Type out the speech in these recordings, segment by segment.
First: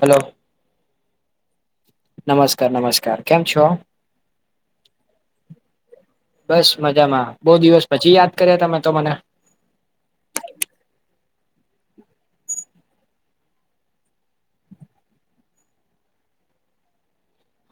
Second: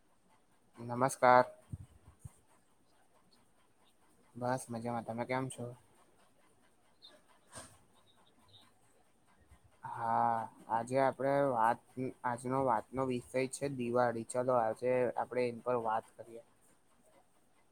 Hello. નમસ્કાર. નમસ્કાર, નમસ્કાર કેમ છો? બસ મજામાં, તમે કેમ છો? બસ મજામાં, બહુ દિવસ પછી યાદ કર્યા, તમે તો મને. હા, આજે આપડે વાત આજનો વાતનો વિષય છે, દિવાળી. ચલો, આજે આપડે એની પર વાત કરીએ.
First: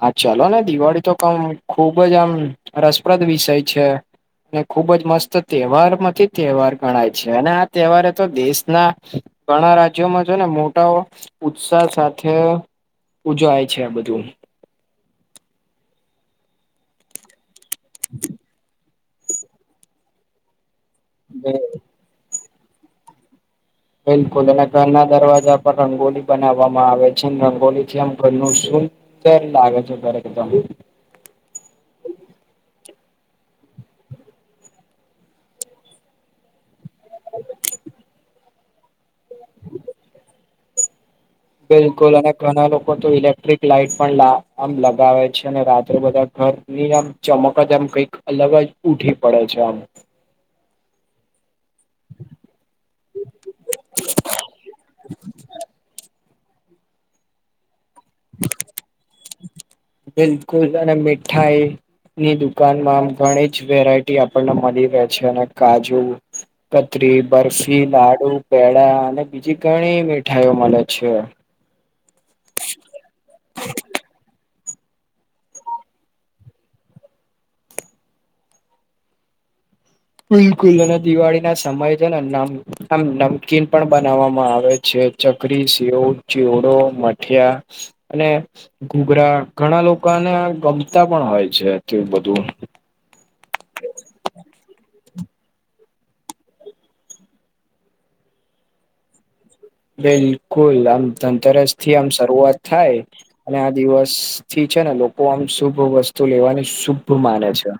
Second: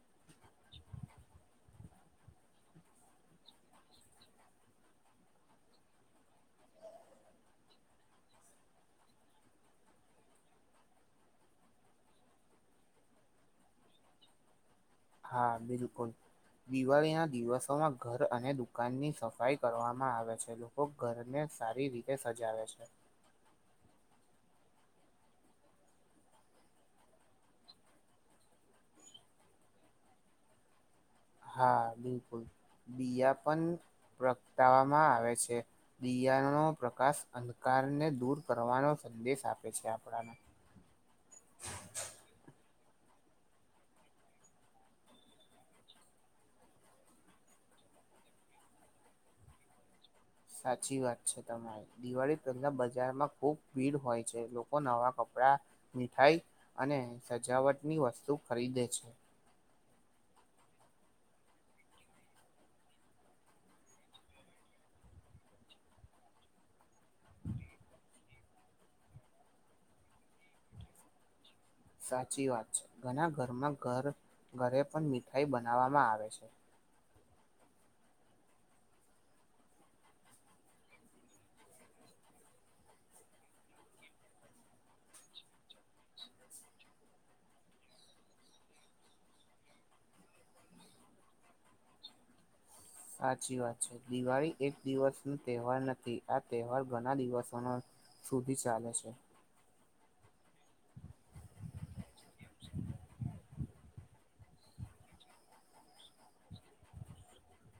હા, ચલો ને, દિવાળી તો કમ ખુબ જ આમ રસપ્રદ વિષય છે. ખુબજ મસ્ત તહેવાર માંથી તહેવાર ગણાય છે, અને તહેવારે તો દેશના ઘણા રાજ્યોમાં જો ને, મોટાઓ. ઉત્સાહ સાથે ઉજવાય છે, આ બધું. હા બિલકુલ, દિવાળી ના દિવસોમાં ઘર અને દુકાનની સફાઈ કરવામાં આવે છે, લોકો ઘરને સારી રીતે સજાવે છે. બિલકુલ, અને ઘરના દરવાજા પર રંગોલી બનાવવામાં આવે છે, રંગોલી થી આમ ઘરનું શું ક્યારે લાગે છે ઘરે બધો હા બિલકુલ બીયા પણ પ્રગટાવવામાં આવે છે. બિયારણો પ્રકાશ અંધકારને દૂર કરવાનો સંદેશ આપે છે આપણાને બિલકુલ અને ઘણા લોકો તો ઇલેક્ટ્રિક લાઈટ પણ આમ લગાવે છે અને રાત્રે બધા ઘર એની આમ ચમક જ આમ કઈક અલગ જ ઊઠી પડે છે આમ સાચી વાત છે તમારી. દિવાળી પહેલા બજારમાં ખુબ ભીડ હોય છે લોકો નવા કપડા મીઠાઈ અને સજાવટની વસ્તુ ખરીદે છે. બિલકુલ અને મીઠાઈ ની દુકાનમાં આમ ઘણી જ વેરાયટી આપણને મલી રહે છે અને કાજુ કતરી બરફી લાડુ પેડા અને બીજી ઘણી મીઠાઈઓ મલે છે. સાચી વાત છે ઘણા ઘરમાં ઘર ઘરે પણ મીઠાઈ બનાવવામાં આવે છે. બિલકુલ અને દિવાળીના સમય છે નમ આમ નમકીન પણ બનાવવામાં આવે છે. છે ચકરી સેવ ચેવડો મઠિયા અને ઘૂઘરા ઘણા લોકોને ગમતા પણ હોય છે તે બધું સાચી વાત છે દિવાળી એક દિવસનો તહેવાર નથી આ તહેવાર ઘણા દિવસોનો સુધી ચાલે છે. બિલકુલ આમ ધનતેરસથી આમ શરૂઆત થાય અને આ દિવસ થી છે ને લોકો આમ શુભ વસ્તુ લેવાની શુભ માને છે.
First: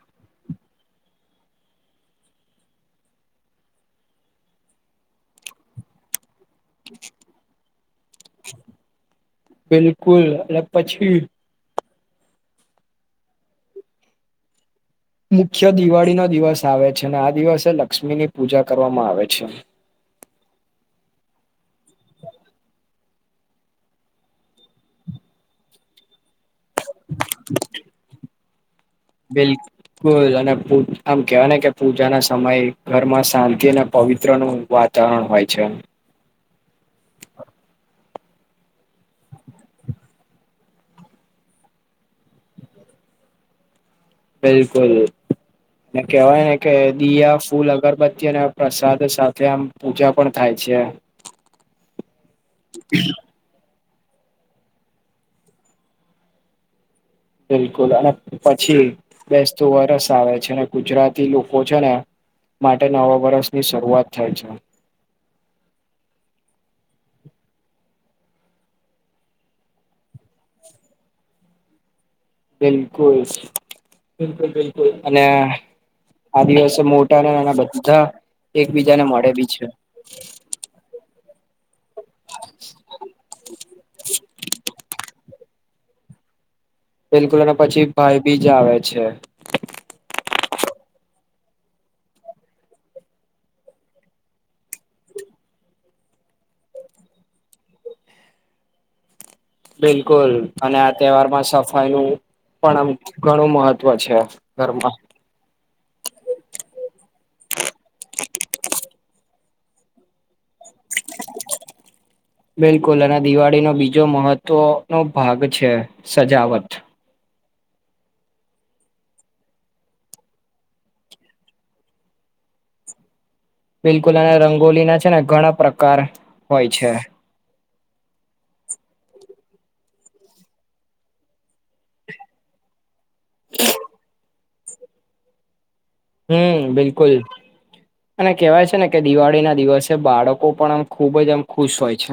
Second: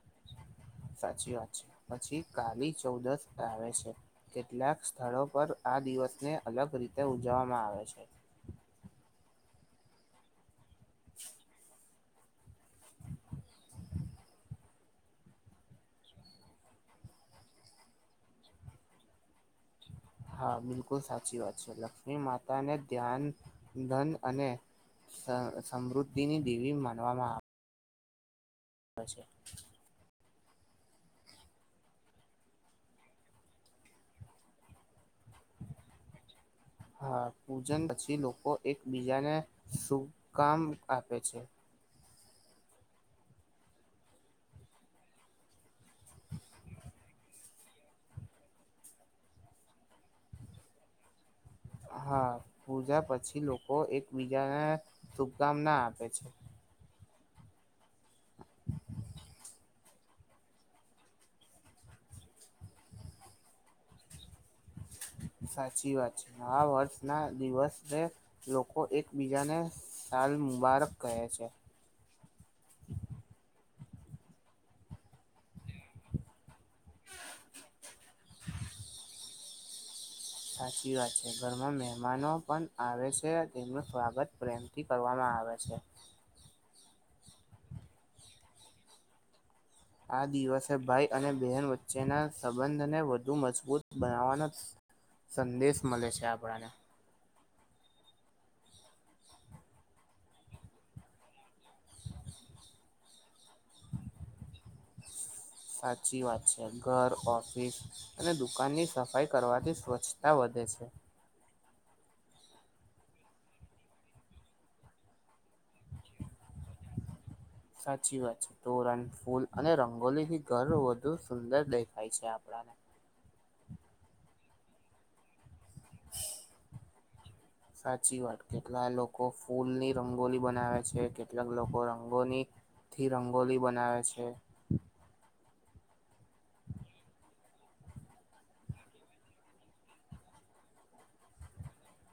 સાચી વાત છે પછી કાલી ચૌદશ આવે છે. કેટલાક સ્થળો પર આ દિવસને અલગ રીતે ઉજવવામાં આવે છે. બિલકુલ અને પછી મુખ્ય દિવાળીનો દિવસ આવે છે અને આ દિવસે લક્ષ્મીની પૂજા કરવામાં આવે છે. હા બિલકુલ સાચી વાત છે લક્ષ્મી માતાને ધ્યાન ધન અને સમૃદ્ધિની દેવી માનવામાં આવે છે બિલ અને આમ કેવાય ને કે પૂજાના સમયે ઘરમાં શાંતિ અને પવિત્રનું વાત વાતાવરણ હોય છે. [inaudible] હા પૂજન પછી લોકો એકબીજાને શુભકામ આપે છે. બિલકુલ. એ કહેવાય ને કે દયા ફૂલ અગરબત્તી અને પ્રસાદ સાથે આમ પૂજા પણ થાય છે હા પૂજા પછી લોકો એકબીજાને શુભકામના આપે છે. બિલકુલ અને પછી બેસતું વરસ આવે છે ને ગુજરાતી લોકો છે ને માટે નવા વર્ષની શરૂઆત થાય છે. સાચી વાત છે, આ વર્ષના દિવસને લોકો એકબીજાને સાલ મુબારક કહે છે. બિલકુલ બિલકુલ બિલકુલ અને આ દિવસે મોટા અને નાના બધા એકબીજાને મળે બી છે. સાચી વાત છે, ઘરમાં મે મહેમાનો પણ આવે છે તેમનું સ્વાગત પ્રેમથી કરવામાં આવે છે. બિલકુલ અને પછી ભાઈ બીજ આવે છે. આ દિવસે ભાઈ અને બહેન વચ્ચેના સંબંધને વધુ મજબૂત બનાવવાનો સંદેશ મલે છે, આપણને બિલકુલ અને આ તહેવારમાં સફ નું પણ આમ ઘણું મહત્વ છે, ઘરમાં સાચી વાત છે, ઘર ઓફિસ અને દુકાન ની સફાઈ કરવાથી સ્વચ્છતા વધે છે, બિલકુલ અને દિવાળી નો બીજો મહત્વ નો ભાગ છે, સજાવટ સાચી વાત છે તોરણ ફૂલ અને રંગોલીથી ઘર વધુ સુંદર દેખાય છે, આપણાને બિલકુલ અને રંગોલી ના છે ને ઘણા પ્રકાર હોય છે, સાચી વાત કેટલા લોકો ફૂલની રંગોલી બનાવે છે, કેટલાક લોકો રંગોની થી રંગોલી બનાવે છે, હમ બિલકુલ અને કેહેવાય છે ને કે દિવાળી ના દિવસ બાળકો પણ આમ ખુબ જ એમ ખુશ હોય છે,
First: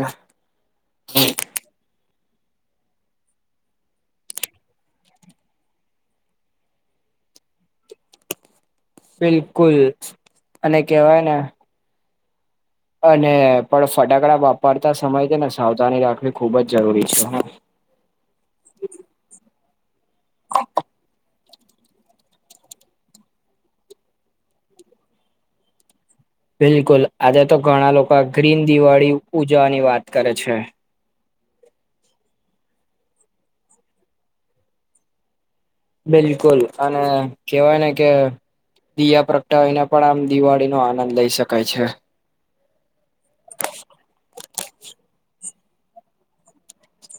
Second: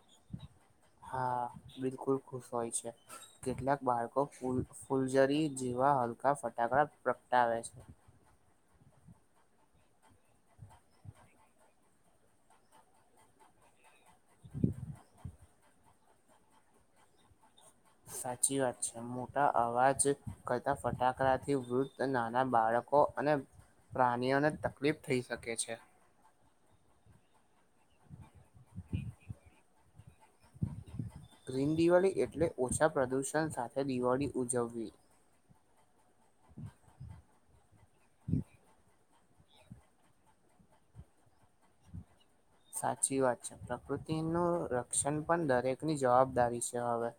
હા બિલકુલ ખુશ હોય છે, કેટલાક બાળકો ફૂ ફૂલજરી જેવા હલકા ફટાકડા પ્રગટાવે છે, બિલકુલ અને કેવાય ને અને પણ ફટાકડા વાપરતા સમયે છે ને સાવધાની રાખવી ખૂબ જ જરૂરી છે, સાચી વાત છે મોટા અવાજ કરતા ફટાકડા થી વૃદ્ધ નાના બાળકો અને પ્રાણીઓને તકલીફ થઈ શકે છે, બિલકુલ આજે તો ઘણા લોકો ગ્રીન દિવાળી ઉજવાની વાત કરે છે, ગ્રીન દિવાળી એટલે ઓછા પ્રદૂષણ સાથે દિવાળી ઉજવવી બિલકુલ અને કેહેવાય ને કે દીયા પ્રગટાવીને પણ આમ દિવાળી નો આનંદ લઇ શકાય છે. [inaudible] સાચી વાત છે. પ્રકૃતિનું રક્ષણ પણ દરેકની જવાબદારી છે હવે.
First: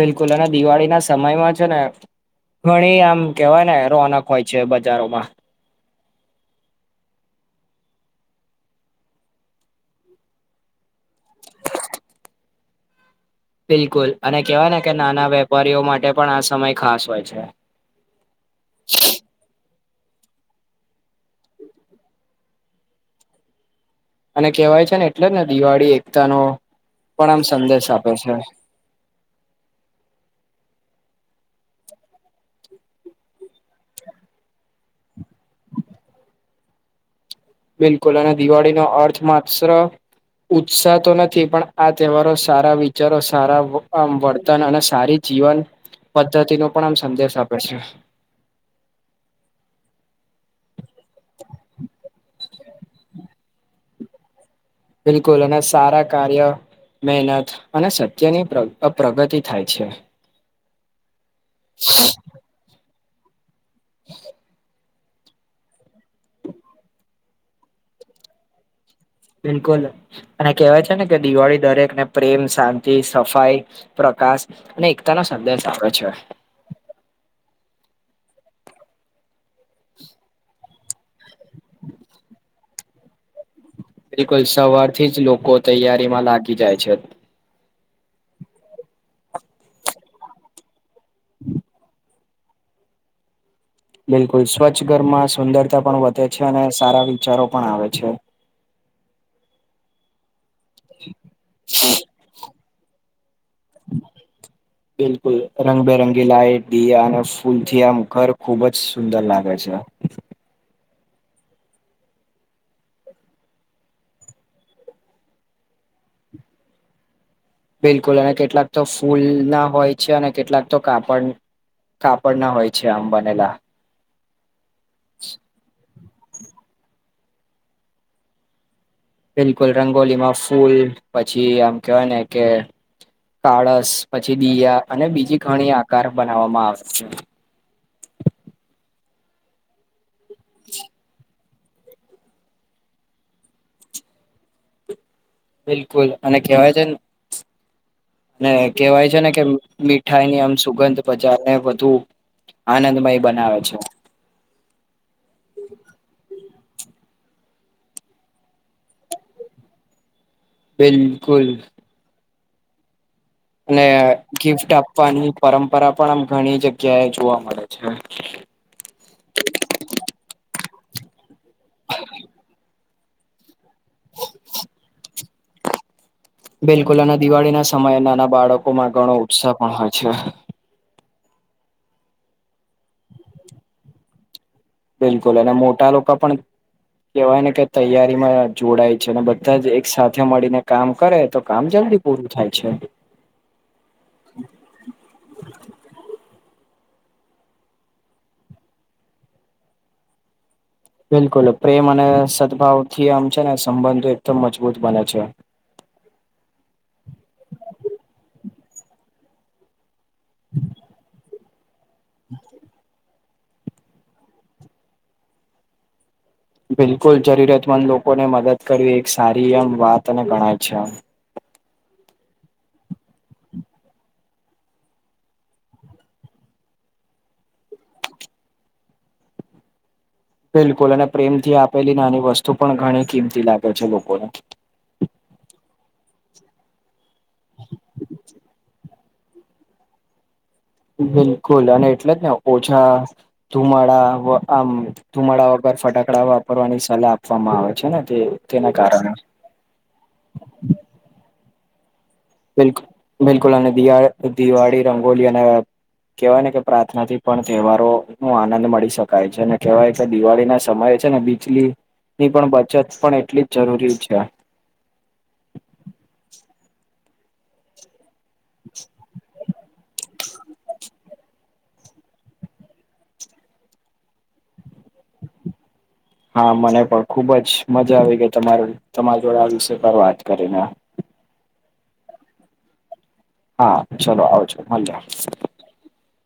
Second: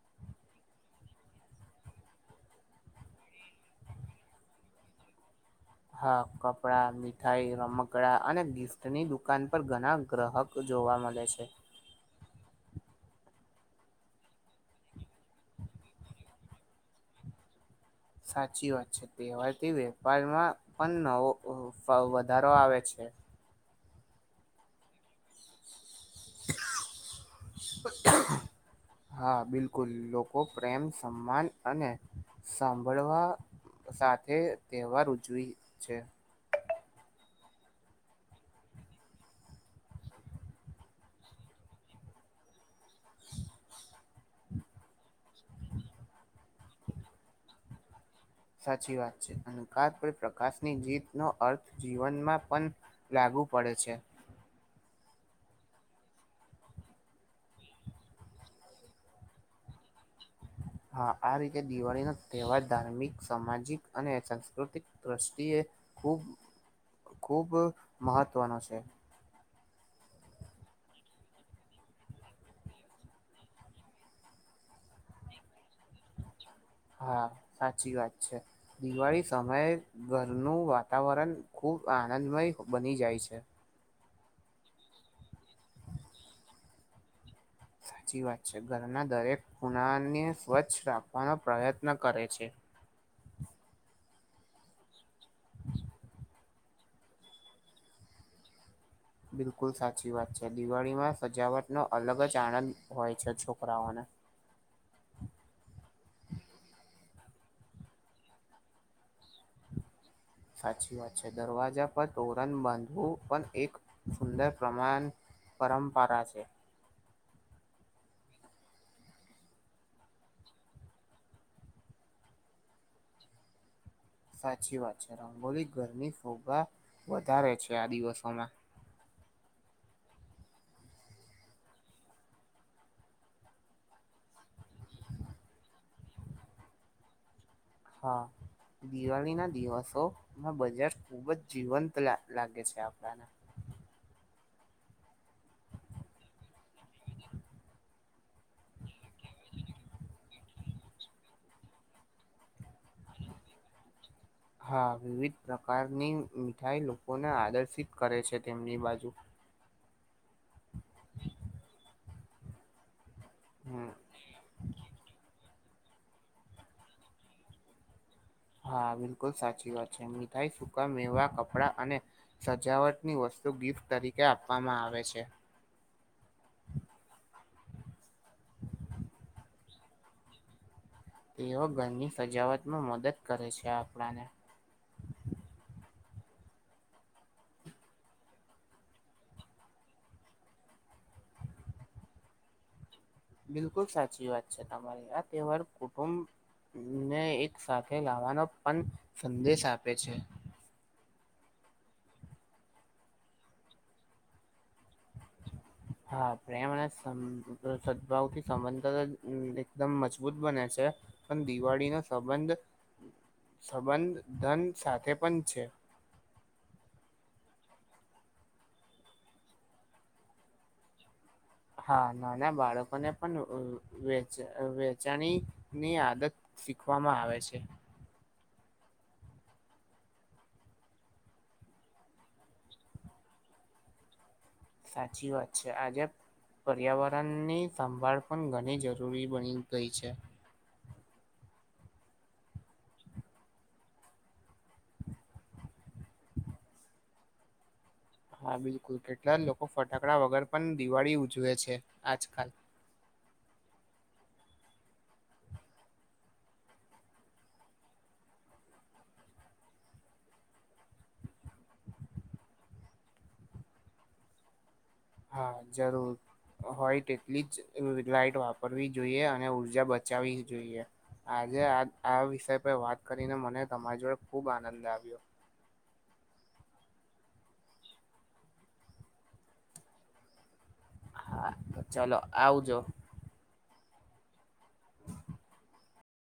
બિલકુલ! અને દિવાળી ના સમયમાં છે ને ઘણી આમ કેવાય ને રોનક હોય છે બજારોમાં. હા! કપડાં, મીઠાઈ, રમકડા અને ગિફ્ટની દુકાન પર ઘણા ગ્રાહક જોવા મળે છે. બિલકુલ! અને કેવાય ને કે, નાના વેપારીઓ માટે પણ આ સમય ખાસ હોય છે. સાચી વાત છે. તહેવારથી વેપારમાં પણ નવો વધારો આવે છે. અને કેહેવાય છે ને, એટલે ને દિવાળી એકતા નો પણ આમ સંદેશ આપે છે. હા! બિલકુલ. લોકો પ્રેમ, સમ્માન અને સાંભળવા સાથે તહેવાર ઉજવી છે. બિલકુલ અને દિવાળીનો અર્થ માત્ર ઉત્સાહ તો નથી. પણ આ તહેવારો સારા વિ ચરો સારા વર્તન અને સારી જીવન પદ્ધતિ નો પણ આમ સંદેશ આપે છે. સાચી વાત છે. અહંકાર પર પ્રકાશની જીતનો અર્થ જીવનમાં પણ લાગુ પડે છે. બિલકુલ! અને સારા કાર્ય મહેનત અને સત્યની પ્રગતિ થાય છે. હા! આ રીતે દિવાળીનો તહેવાર ધાર્મિક, સામાજિક અને સાંસ્કૃતિક દ્રષ્ટિએ ખૂબ ખૂબ મહત્ત્વનો છે. બિલકુલ! અને કેહેવાય છે ને કે દિવાળી દરેકને પ્રેમ, શાંતિ, સફાઈ, પ્રકાશ અને એકતા નો સંદેશ આપે છે. હા, સાચી વાત છે., દિવાળી સમયે ઘરનું વાત વાતાવરણ ખુબ આનંદમય બની જાય છે. બિલકુલ, સવારથી જ લોકો તૈયારીમાં લાગી જાય છે. સાચી વાત છે., ઘરના દરેક ખૂણાને સ્વચ્છ રાખવાનો પ્રયત્ન. કરે છે. બિલકુલ, સ્વચ્છ ઘરમાં સુંદરતા પણ વધે છે, અને સારા વિચારો પણ આવે છે. બિલકુલ સાચી વાત છે, દિવાળીમાં સજાવટનો અલગ જ આનંદ હોય છે છોકરાઓને. [unintelligible] બિલકુલ, રંગબેરંગી લાઈટ, દિયા અને ફૂલ થી આમ ઘર ખુબ જ સુંદર લાગે છે. સાચી વાત છે, દરવાજા પર તોરણ બાંધવું પણ એક સુંદર પ્રમાન પરંપરા છે. બિલકુલ, અને કેટલાક તો ફૂલ ના હોય છે, અને કેટલાક તો કાપડ કાપડ ના હોય છે, આમ બનેલા. સાચી વાત છે, રંગોલી ઘરમની ફોગા વધારે છે, આ દિવસોમાં. બિલકુલ રંગોલીમાં ફૂલ પછી આમ કેવાય ને, કે કાળસ. પછી દીયા, અને બીજી ઘણી આકાર બનાવવામાં આવે છે. હા, દિવાળી ના દિવસોમાં બજાર ખુબ જ જીવંત લાગે છે, આપણાને. બિલકુલ, અને કેહેવાય છે ને. ને કહેવાય છે ને કે, મીઠાઈ ની આમ સુગંધ બજાને વધુ. આનંદમય બનાવે છે. [unintelligible] હા, વિવિધ પ્રકારની મીઠાઈ લોકોને આદર્શિત કરે છે, તેમની બાજુ. બિલકુલ. અને હમ ગિફ્ટ આપવાની પરંપરા પણ આમ ઘણી જગ્યાએ જોવા મળે છે. હા, બિલકુલ સાચી વાત છે. મીઠાઈ, સૂકા મેવા, કપડાં અને સજાવટની વસ્તુ તો ગિફ્ટ તરીકે આપવામાં આવે છે. બિલકુલ, અને દિવાળી ના સમયે નાના બાળકોમાં ઘણો ઉત્સાહ પણ હોય છે. તેઓ ઘરની સજાવટમાં મદદ કરે છે આપણાને. બિલકુલ, અને મોટા લોકો પણ કેવાય ને કે, તૈયારીમાં જોડાય છે, અને બધા જ એક સાથે મળીને કામ કરે, તો કામ જલ્દી પૂરું થાય છે. બિલકુલ, સાચી વાત છે, તમારી આ તહેવાર કુટુંબ ને એક સાથે ગાવાનો પણ સંદેશ આપે છે. બિલકુલ, પ્રેમ અને સદભાવ થી આમ છે ને, સંબંધો એકદમ મજબૂત બને છે. હા, પ્રેમ અને સદભાવ થી સંબંધ એકદમ મજબૂત મજબૂત બને છે, પણ દિવાળી નો સંબંધ સંબંધ ધન સાથે પણ છે. બિલકુલ, જરૂરતમંદ લોકોને મદદ કરવી, એક સારી એમ વાત અને ગણાય છે. હા, નાના બાળકોને પણ વ વેચાણી ની આદત. શીખવામાં આવે છે. બિલકુલ, અને પ્રેમથી આપેલી નાની વસ્તુ પણ ઘણી કિંમતી લાગે છે લોકોને. સાચી વાત છે, આજ પર્યાવરણની સંભાળ પણ ઘણી જરૂરી બની ગઈ છે. બિલકુલ, અને એટલે જ ને ઓછા ધુમાડા આમ ધુમાડા વગર ફટાકડા વાપરવાની સલાહ આપવામાં આવે છે ને તે હા તેના બિલકુલ કારણે કેટલા લોકો ફટાકડા વગર પણ દિવાળી ઉજવે છે આજકાલ બિલકુલ બિલકુલ અને દિવા દિવાળી રંગોલી અને કહેવાય ને કે પ્રાર્થનાથી પણ તહેવારોનો આનંદ મળી શકાય છે અને કહેવાય કે દિવાળીના સમય છે ને લીની પણ બચત પણ એટલી જ જરૂરી છે. હા જરૂર હોય તેટલી જ લાઈટ વાપરવી જોઈએ અને ઉર્જા બચાવવી જોઈએ. આજે આ આ વિષય પર વાત કરીને મને તમારી જોડે ખુબ આનંદ આવ્યો. હા મને પણ ખુબ જ મજા આવી ગઈ તમારી તમારી જોડે આ વિષય પર વાત કરીને હા તો ચલો આવજો. હા ચલો આવજો મલીએ.